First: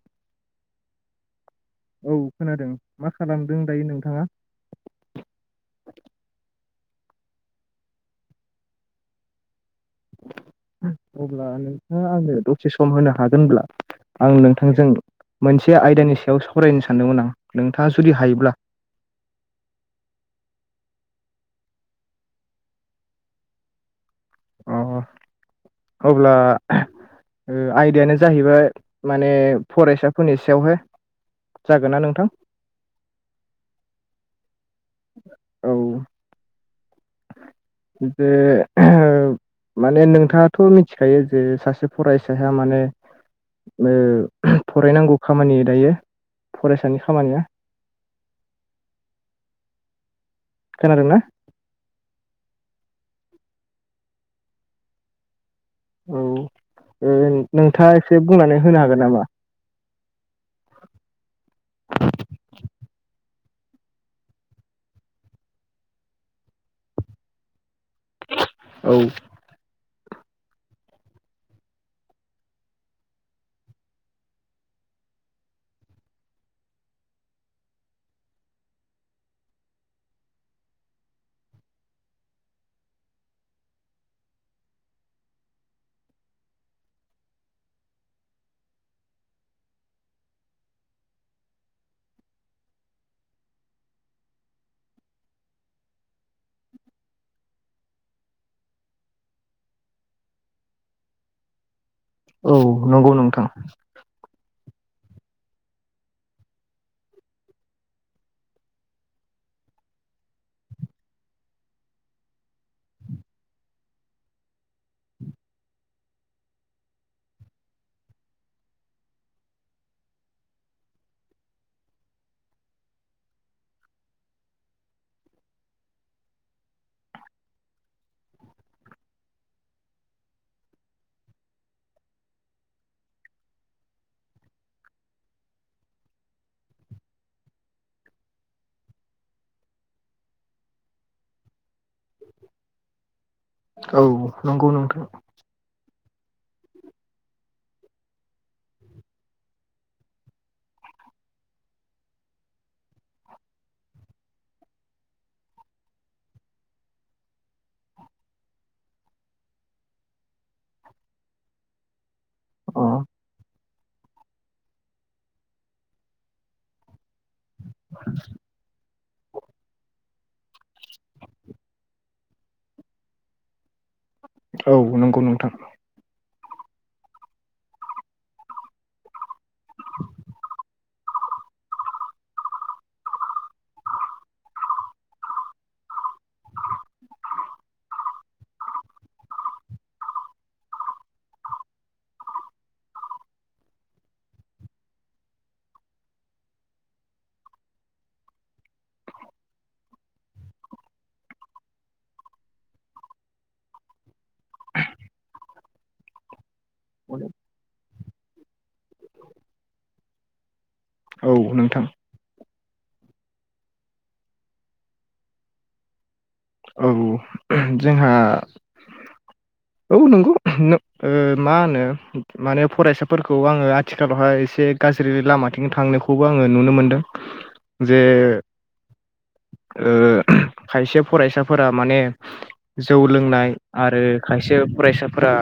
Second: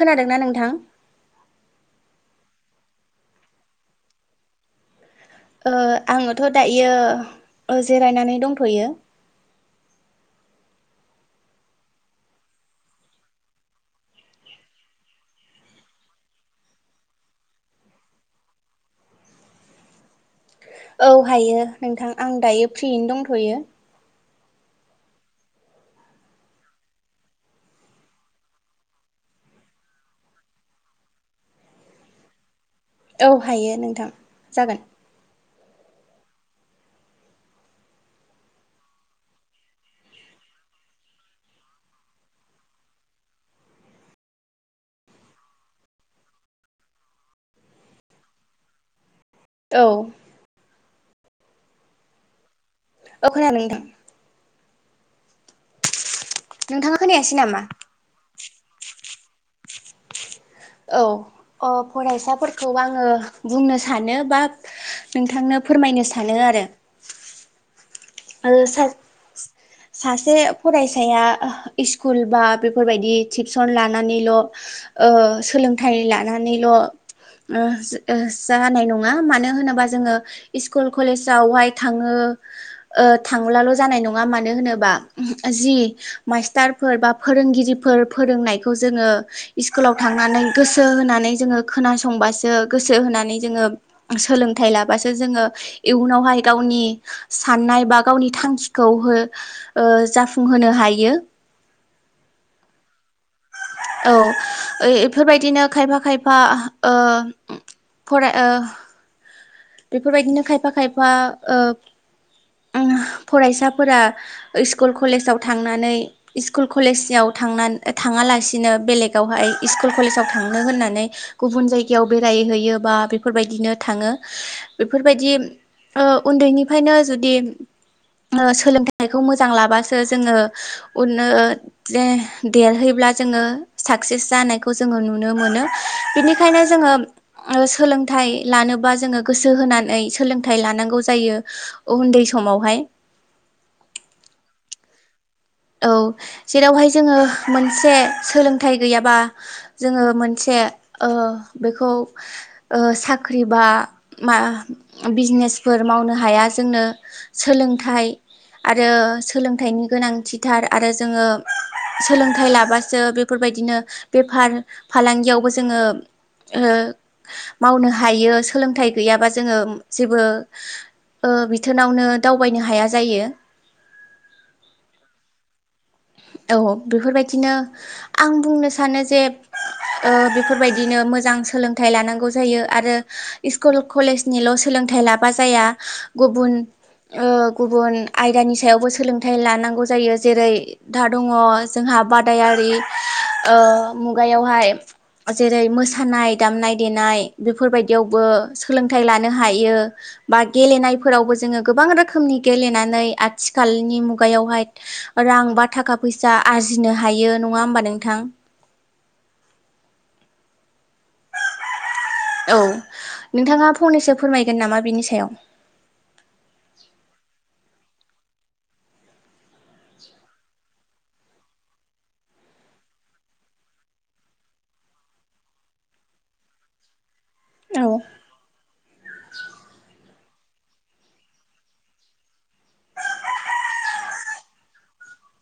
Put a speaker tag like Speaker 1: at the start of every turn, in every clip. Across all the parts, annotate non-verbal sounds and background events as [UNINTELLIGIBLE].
Speaker 1: खोनादोंना नोंथां?
Speaker 2: औ खोनादों मा खालामदों दायो नोंथाङा?
Speaker 1: ओ आङोथ' दायो जिरायनानै दंथ'यो-
Speaker 2: अब्ला नोंथाङा आंनो दसे सम होनो हागोनब्ला आं नोंथांजों मोनसे आयदानि सायाव सावरायनो सानदोंमोन आं नोंथाङा जुदि हायोब्ला।
Speaker 1: [INAUDIBLE] औ हायो नोंथां आं दायो फ्रियैनो दंथ'यो।
Speaker 2: अ अब्ला। ओ आयदायानो जाहैबाय माने फरायसाफोरनि सायावहाय जागोन ना नोंथां?
Speaker 1: औ हायो नोंथां जागोन।
Speaker 2: औ जे ओ माने नोंथाङाथ' मिथिखायो जे सासे फरायसाया माने ओ फरायनांगौ खामानि दायो फरायसानि खामानिया।
Speaker 1: [INAUDIBLE] औ
Speaker 2: खोनादोंना?
Speaker 1: ओ खोनादों नोंथां
Speaker 2: औ
Speaker 1: नोंथाङा
Speaker 2: ओ
Speaker 1: खोनायासै नामा
Speaker 2: नोंथाङा एसे बुंनानै होनो हागोन नामा?
Speaker 1: औ अ फरायसाफोरखौ आङो बुंनो सानो बा नोंथांनो फोरमायनो सानो आरो आरो
Speaker 2: औ
Speaker 1: सासे फरायसाया स्कुल बा बेफोरबायदि टिउसन लानानैल' ओ सोलोंथाइ लानानैल' ओ ओ जानाय नङा मानो होनोबा जोङो स्कुल कलेजावहाय थाङो ओ ओ थांलाल' जानाय नङा मानो होनोबा ओ जि मास्टारफोर बा फोरोंगिरिफोर फोरोंनायखौ जोङो स्कुलाव थांनानै गोसो होनानै जोङो खोनासंबासो गो सो होनानै जोङो सोलोंथाइ लाबासो जोङो इयुनावहाय गावनि साननाय बा गावनि थांखिखौ हो ओ जाफुंहोनो हायो।
Speaker 2: औ नंगौ नोंथां
Speaker 1: औ एफोरबायदिनो खायफा खायफा ओ फराय ओ बेफोरबायदिनो खायफा खायफा ओ ओ फरायसाफोरा स्कुल कलेजाव थांनानै स्कुल कलेजयाव थांना थाङालासिनो बेलेगावहाय स्कुल कलेजाव थांनो होननानै गुबुन जायगायाव बेराय हैयो बा बेफोरबायदिनो थाङो बेफोरबायदि ओ उन्दैनिफ्रायनो जुदि ओ सोलोंथाइखौ मोजां लाबासो जोङो उन ओ जे दे-देरहै ब्ला जोङो साक्सेस जानायखौ जोङो नुनो। मोननिखायनो जोङों ओ सोलों थाइ लानोबा जोङो गोसो होनानै सोलोंथाइ लानांगौ जायो। उन्दै समावहाय
Speaker 2: औ नंगौ नोंथां
Speaker 1: औ जेरावहाय जोङो मोनसे सोलोंथाइ गैयाबा जोङो मोनसे ओं बेखौ ओ साख्रि बा मा बिजनेसफोर मावनो हाया। जोंनो सोलोंथाइ आरो सोलोंथाइनि गोनांथि थार आरो जोङो सोलोंथाइ
Speaker 2: अ
Speaker 1: लाबासो बेफोरबायदिनो बेफार फालांगियावबो जोङो ओ मावनो हायो सोलोंथाइ गैयाबा जोङो जेबो ओ बिथोनावनो दावबायनो हाया जायो।
Speaker 2: औ नंगौ नोंथां औ
Speaker 1: औ बेफोरबायदिनो आं बुंनो सानो जे ओ बेफोरबायदिनो मोजां सोलोंथाइ लानांगौ जायो आरो स्कुल कलेजनिल' सोलोंथाइ लाबा जाया गुबुन ओ गुबुन आयदानि सायावबो सोलोंथाइ लानांगौ जायो जेरै दा दङ जोंहा बादायारि ओ मुगायावहाय जेरै मोसानाय दामनाय देनाय बेफोरबायदियावबो सोलोंथाइ लानो हायो। बा गेलेनायफोरावबो जोङो गोबां रोखोमनि गेलेनानै आथिखालनि मुगायावहाय रांबा थाखा फैसा आरजिनो हायो नङा होमबा नोंथां
Speaker 2: औ नोंथां
Speaker 1: औ नोंथाङा फंनैसो फोरमायगोन नामा बिनि सायाव
Speaker 2: औ जोंहा
Speaker 1: औ
Speaker 2: औ नंगौ मा होनो ओ माने फरायसाफोरखौ आङो आथिखालावहाय एसे गाज्रि लामाथिं थांनायखौबो आङो नुनो मोन्दों
Speaker 1: औ
Speaker 2: जे ओ खायसे फरायसाफोरा माने जौ लोंनाय आरो खायसे फरायसाफोरा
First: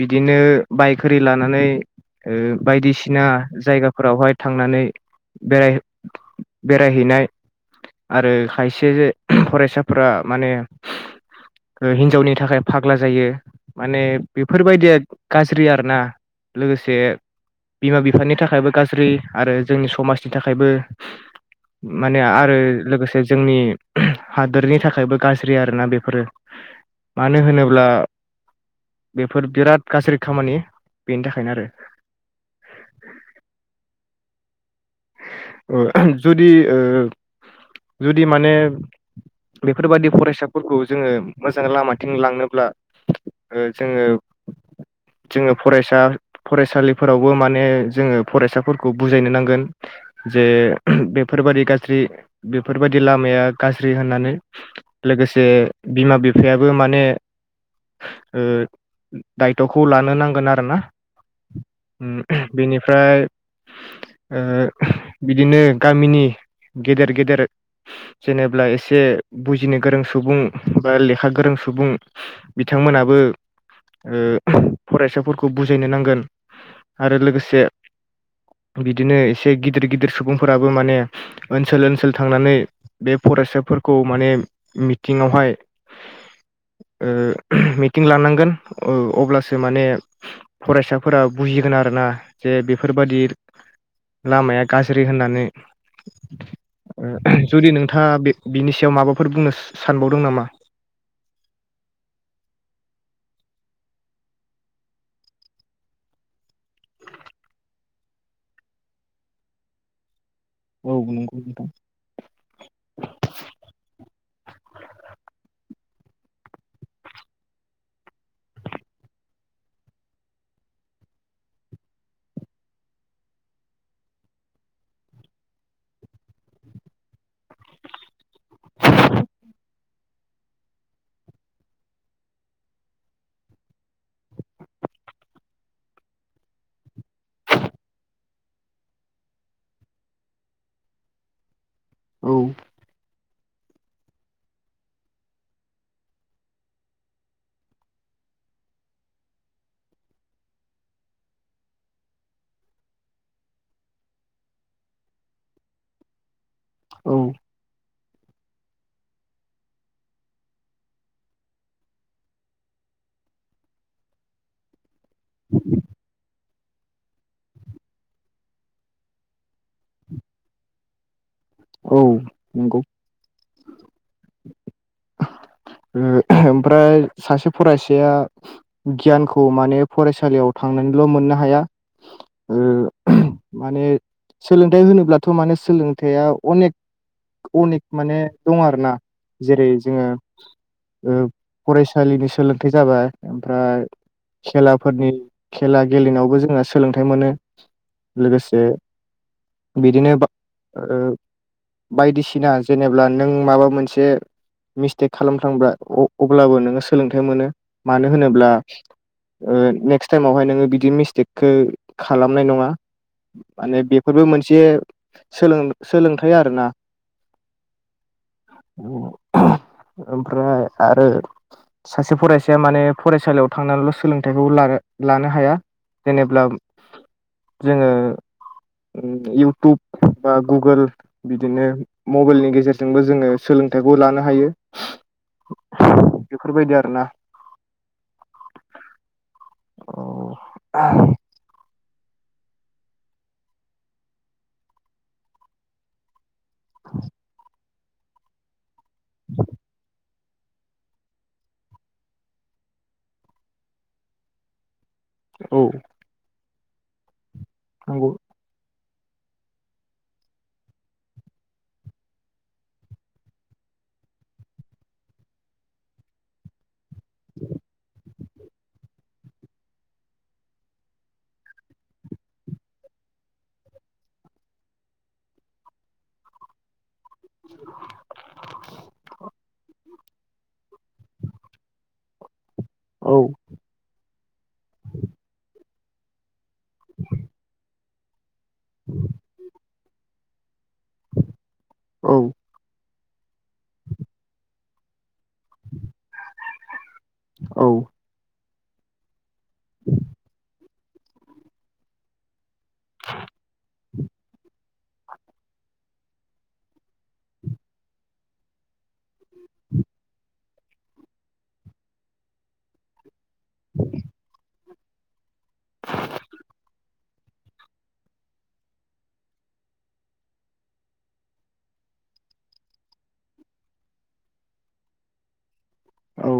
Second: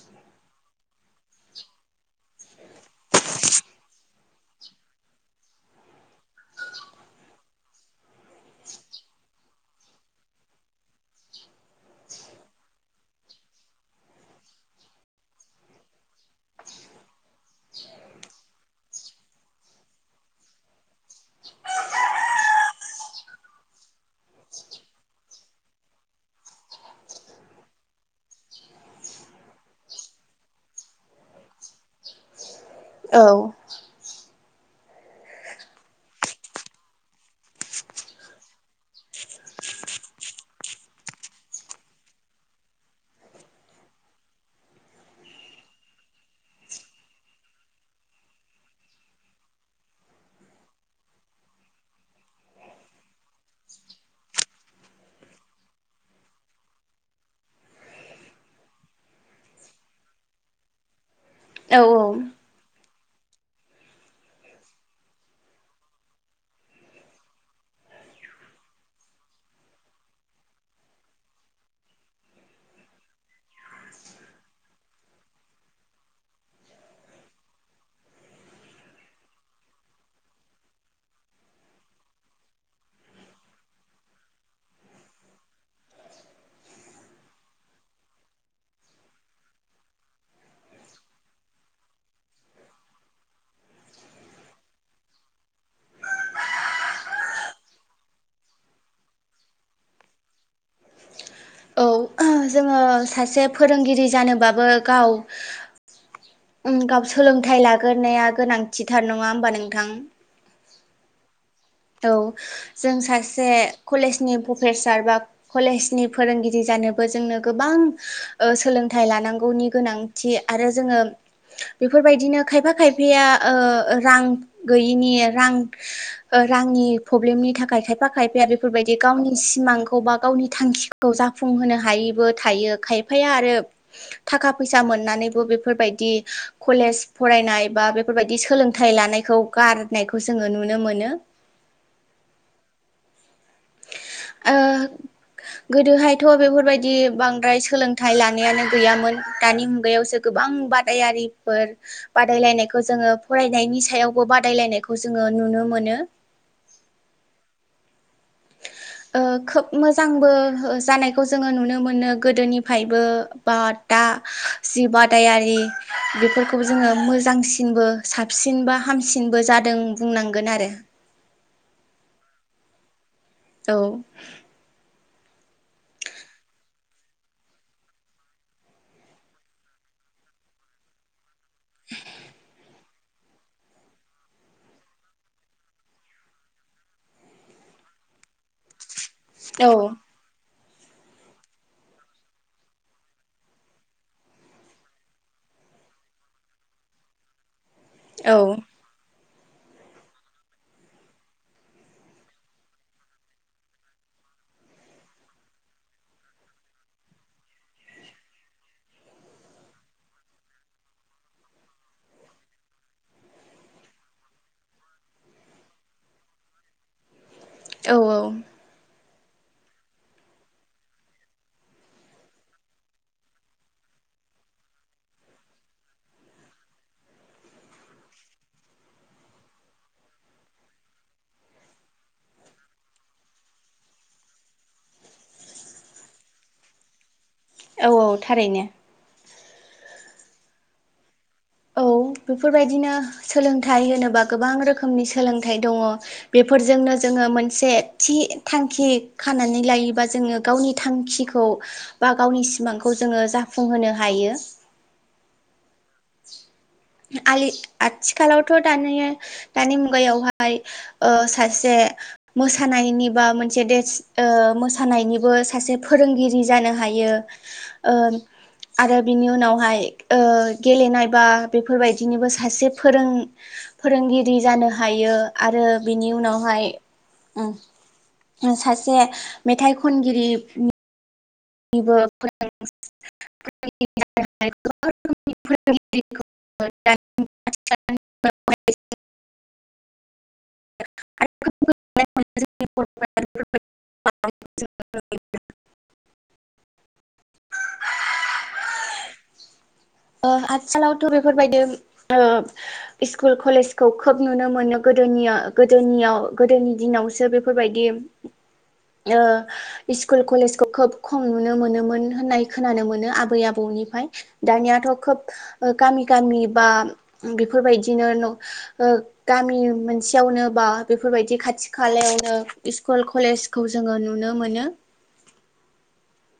Speaker 2: बिदिनो बायक होरि लानानै ओ बायदिसिना जायगाफोरावहाय थांनानै बेराय बेरायहैनाय आरो खायसे फरायसाफोरा माने हिनजावनि थाखाय फाग्ला जायो माने बेफोरबायदिया गाज्रि आरो ना लोगोसे बिमा बिफानि थाखायबो गाज्रि आरो जोंनि समाजनि थाखायबो माने आरो लोगोसे जोंनि हादोरनि थाखायबो गाज्रि आरोना बेफोरो मानो होनोब्ला बेफोर बिराद गाज्रि खामानि बेनि थाखायनो आरो
Speaker 1: औ
Speaker 2: उम जुदि ओ जुदि माने बेफोरबादि फरायसाफोरखौ जोङो मोजां लामाथिं लांनोब्ला ओ जोङो
Speaker 1: [INAUDIBLE]
Speaker 2: जोङो फरायसा फरायसालिफोरावबो माने जोङो फरायसाफोरखौ बुजायनो नांगोन जे बेफोरबायदि गाज्रि बेफोरबायदि लामाया गाज्रि होननानै लोगोसे बिमा बिफायाबो माने ओ दायथ'खौ लानो नांगोन आरो ना
Speaker 1: औ
Speaker 2: उम बेनिफ्राय ओ बिदिनो गामिनि गेदेर गेदेर जेनेबा एसे बुजिनो गोरों सुबुं बा लेखा गोरों सुबुं बिथां बिथांमोनाबो ओ फरायसाफोरखौ बुजायनो नांगोन आरो लोगोसे बिदिनो एसे गिदिर गिदिर सुबुंफोराबो माने ओनसोल ओनसोल थांनानै बे फरायसाफोरखौ माने मिथिंआवहाय
Speaker 1: [INAUDIBLE]
Speaker 2: ओ मिटिं लानांगोन अब्लासो माने फरायसाफोरा बुजियो थिगोन आरोना जे बेफोरबादि लामाया गाज्रि होननानै ओ जुदि नोंथाङा बिनि सायाव माबाफोर बुंनो सानबावदों नामा
Speaker 1: औ जोङो ओह सासे फोरोंगिरि जानोबाबो गाव उम गाव सोलोंथाइ लाग्रोनाया गोनांथिथार नङा होमबा नोंथां
Speaker 2: औ नंगौ नोंथां
Speaker 1: औ जों सासे कलेजनि प्रफेसार बा कलेजनि फोरोंगिरि जा जानोबो जोंनो गोबां सोलोंथाइ लानांगौनि गोनांथि आरो जोङो बेफोरबायदिनो खायफा खायफाया ओ रां गैयिनि रां ओ रांनि प्रब्लेमनि थाखाय खायफा खायफाया बेफोरबायदि गावनि सिमांखौ बा गावनि थांखिखौ जाफुंहोनो हायैबो थायो खायफाया आरो थाखा फैसा मोननानैबो बेफोरबायदि कलेज फरायनाय बा बेफोरबायदि सोलोंथाइ लानायखौ गारनायखौ जोङो नुनो मोनो
Speaker 2: औ
Speaker 1: आ गोदोहायथ' बेफोरबायदि बांद्राय सोलोंथाइ लानायानो गैयामोन दानि मुगायावसो गोबां गोबां बादायारिफोर बादायलायनायखौ जोङो फरायनायनि सायावबो बादायलायनायखौ जोङो नुनो मोनो
Speaker 2: औ
Speaker 1: ए खोब मोजांबो जानायखौ जोङो नुनो मोनो गोदोनिफ्रायबो बा दा सि बादायारि खौ जोङो मोजांसिनबो साबसिन बा हामसिनबो जादों बुंनांगोन आरो
Speaker 2: औ नंगौ
Speaker 1: औ
Speaker 2: ओमफ्राय सासे फरायसाया गियानखौ माने फरायसालियाव थां थांनानैल' मोननो हाया माने सोलोंथाइ होनोब्लाथ' माने सोलोंथाइया अनेक अनेक माने दं आरोना जेरै
Speaker 1: औ
Speaker 2: जोङो फरायसालिनि सोलोंथाइ जाबाय ओमफ्राय खेलाफोरनि खेला गेलेनायावबो जोंहा सोलोंथाइ मोनो
Speaker 1: औ
Speaker 2: लोगोसे बिदिनो बायदिसिना जेनेबा नों माबा मोनसे मिस्टेक खालाम थां अब्लाबो नोङो सोलोंथाइ मोनो मानो होनोब्ला नेक्स्ट टाइमावहाय नोङो बिदि मिस्टेकखौ खालामनाय नङा माने बेफोरबो मोनसे सोलों सोलोंथाइ आरोना
Speaker 1: औ
Speaker 2: औ ओमफ्राय आरो सासे फरायसाया माने फरायसालियाव थांनानैल' सोलोंथाइखौ लानो हाया जेनेब्ला जोङो इउटुब बा गुगोल बिदिनो मबाइलनि गेजेरजोंबो जोङो सोलों सोलोंथाइखौ लानो हायो बेफोरबायदि आरो ना
Speaker 1: औ औ थारैनो
Speaker 2: औ
Speaker 1: औ बेफोरबायदिनो सोलोंथाइ होनोबा गोबां रोखोमनि सोलोंथाइ दङ बेफोरजोंनो जोङो मोनसे थि थांखि खानानै लायोबा जोङो गावनि थांखिखौ बा गावनि सिमांखौ जोङो जाफुंहोनो हायो
Speaker 2: औ
Speaker 1: आलि
Speaker 2: नंगौ
Speaker 1: आथिखालावथ' दानि मुगायावहाय सासे मोसानायनि बा मोनसे मोसानायनिबो सासे फोरोंगिरि जानो हायो आरो बिनि उनावहाय गेलेनायबा बेफोरबायदिनोबो सासे फोरों फोरोंगिरि जानो हायो आरो बिनि उनावहाय सासे मेथाइ खनगिरि
Speaker 2: औ
Speaker 1: [INAUDIBLE] [INAUDIBLE] [INAUDIBLE]
Speaker 2: [INAUDIBLE] औ
Speaker 1: [INAUDIBLE]
Speaker 2: औ
Speaker 1: आथिखालावथ' बेफोरबायदि स्कुल, कलेजखौ खोब नुनो मोनो गोदोनि-गोदोयाव - गोदोनि दिनावसो बेफोरबायदि ओ स्कुल, कलेजखौ खोब खम नुनो मोनोमोन। होननाय खोनानो मोनो आबै आबौनिफ्राय दानियाथ' खोब गामि-गामि बा बेफोरबायदिनो गामि मोनसेयावनो बा बेफोरबायदि खाथि खालायाव स्कुल, कलेजखौ जोङो नुनो मोनो।
Speaker 2: औ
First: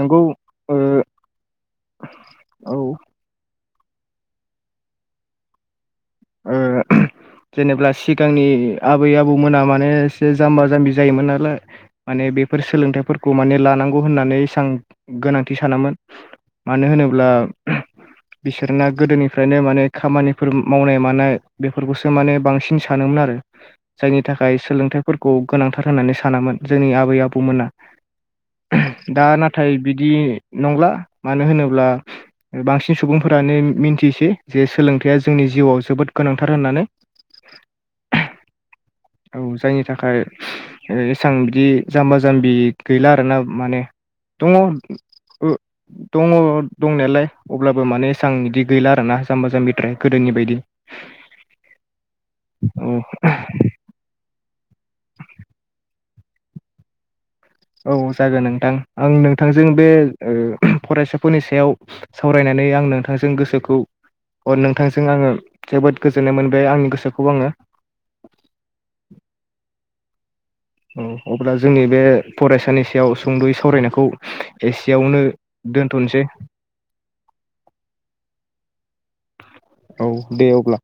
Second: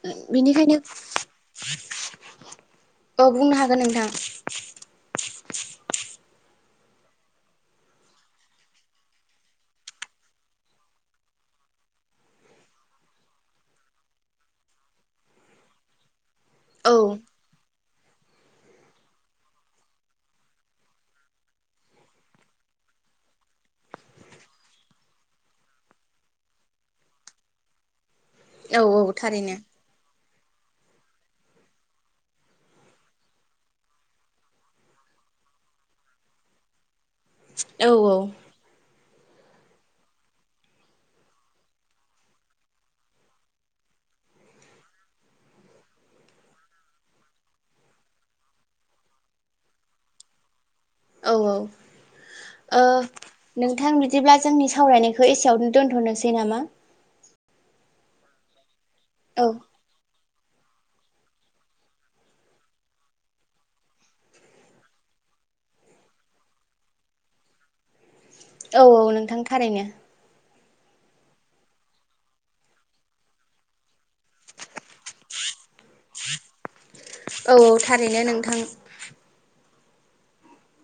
Speaker 2: नंगौ
Speaker 1: बेनिखायनो
Speaker 2: ओ
Speaker 1: औ बुंनो हागोन हागोन नोंथां [UNINTELLIGIBLE]
Speaker 2: जेनेबा सिगांनि आबै-आबौमोना माने एसे जाम्बा - जाम्बि जायोमोन नालाय माने बेफोर सोलोंथाइफोरखौ माने लानांगौ होननानै एसेबां गोनांथि सानामोमोन। मानो
Speaker 1: औ
Speaker 2: होनोब्ला बिसोरना गोदोनिफ्रायनो माने खामानिफोर मावनाय -मानाय बेफोरखौसो माने बांसिन सानोमोन आरो। जायनि थाखाय सोलोंथाइफोरखौ गोनांथार होननानै सानामोन जोंनि आबै-आबौमोना।
Speaker 1: औ
Speaker 2: दा
Speaker 1: थारैनो
Speaker 2: नाथाय बिदि नंला मानो होनोब्ला बांसिन सुबुंफोरानो मिन्थिसै जे सोलोंथाइया जोंनि जिउआव जोबोद गोनांथार होननानै।
Speaker 1: औ-औ।
Speaker 2: औ जायनि थाखाय एसां बिदि जाम्बा-जाम्बि गैला आरोना माने दङ' ओ दङ' दंनायालाय अब्लाबो माने एसां बिदि गैला आरोना जाम्बा-जाम्बिद्राय गोदो नि बायदि।
Speaker 1: औ-औ ओ
Speaker 2: औ
Speaker 1: नोंथां बि दिब्ला जोंनि सावरायनायखौ एसेयावनो दोन्थ'नोसै नामा?
Speaker 2: औ जागोन नोंथां आं
Speaker 1: औ
Speaker 2: नोंथांजों बे ओ फरायसाफोरनि सायाव सावरायनानै आं नोंथांजों गोसोखौ अ नोंथांजों आंङो जोबोद गोजोननाय मोनबाय आंनि गोसोखौ आंङो।
Speaker 1: औ-औ नोंथां थारैनो।
Speaker 2: औ अब्ला जोंनि बे फरायसानि सायाव सुंद'यै सावरायनायखौ एसेयावनो दोनथ'नोसै
Speaker 1: औ-औ थारैनो नोंथां।
Speaker 2: औ दे अब्ला।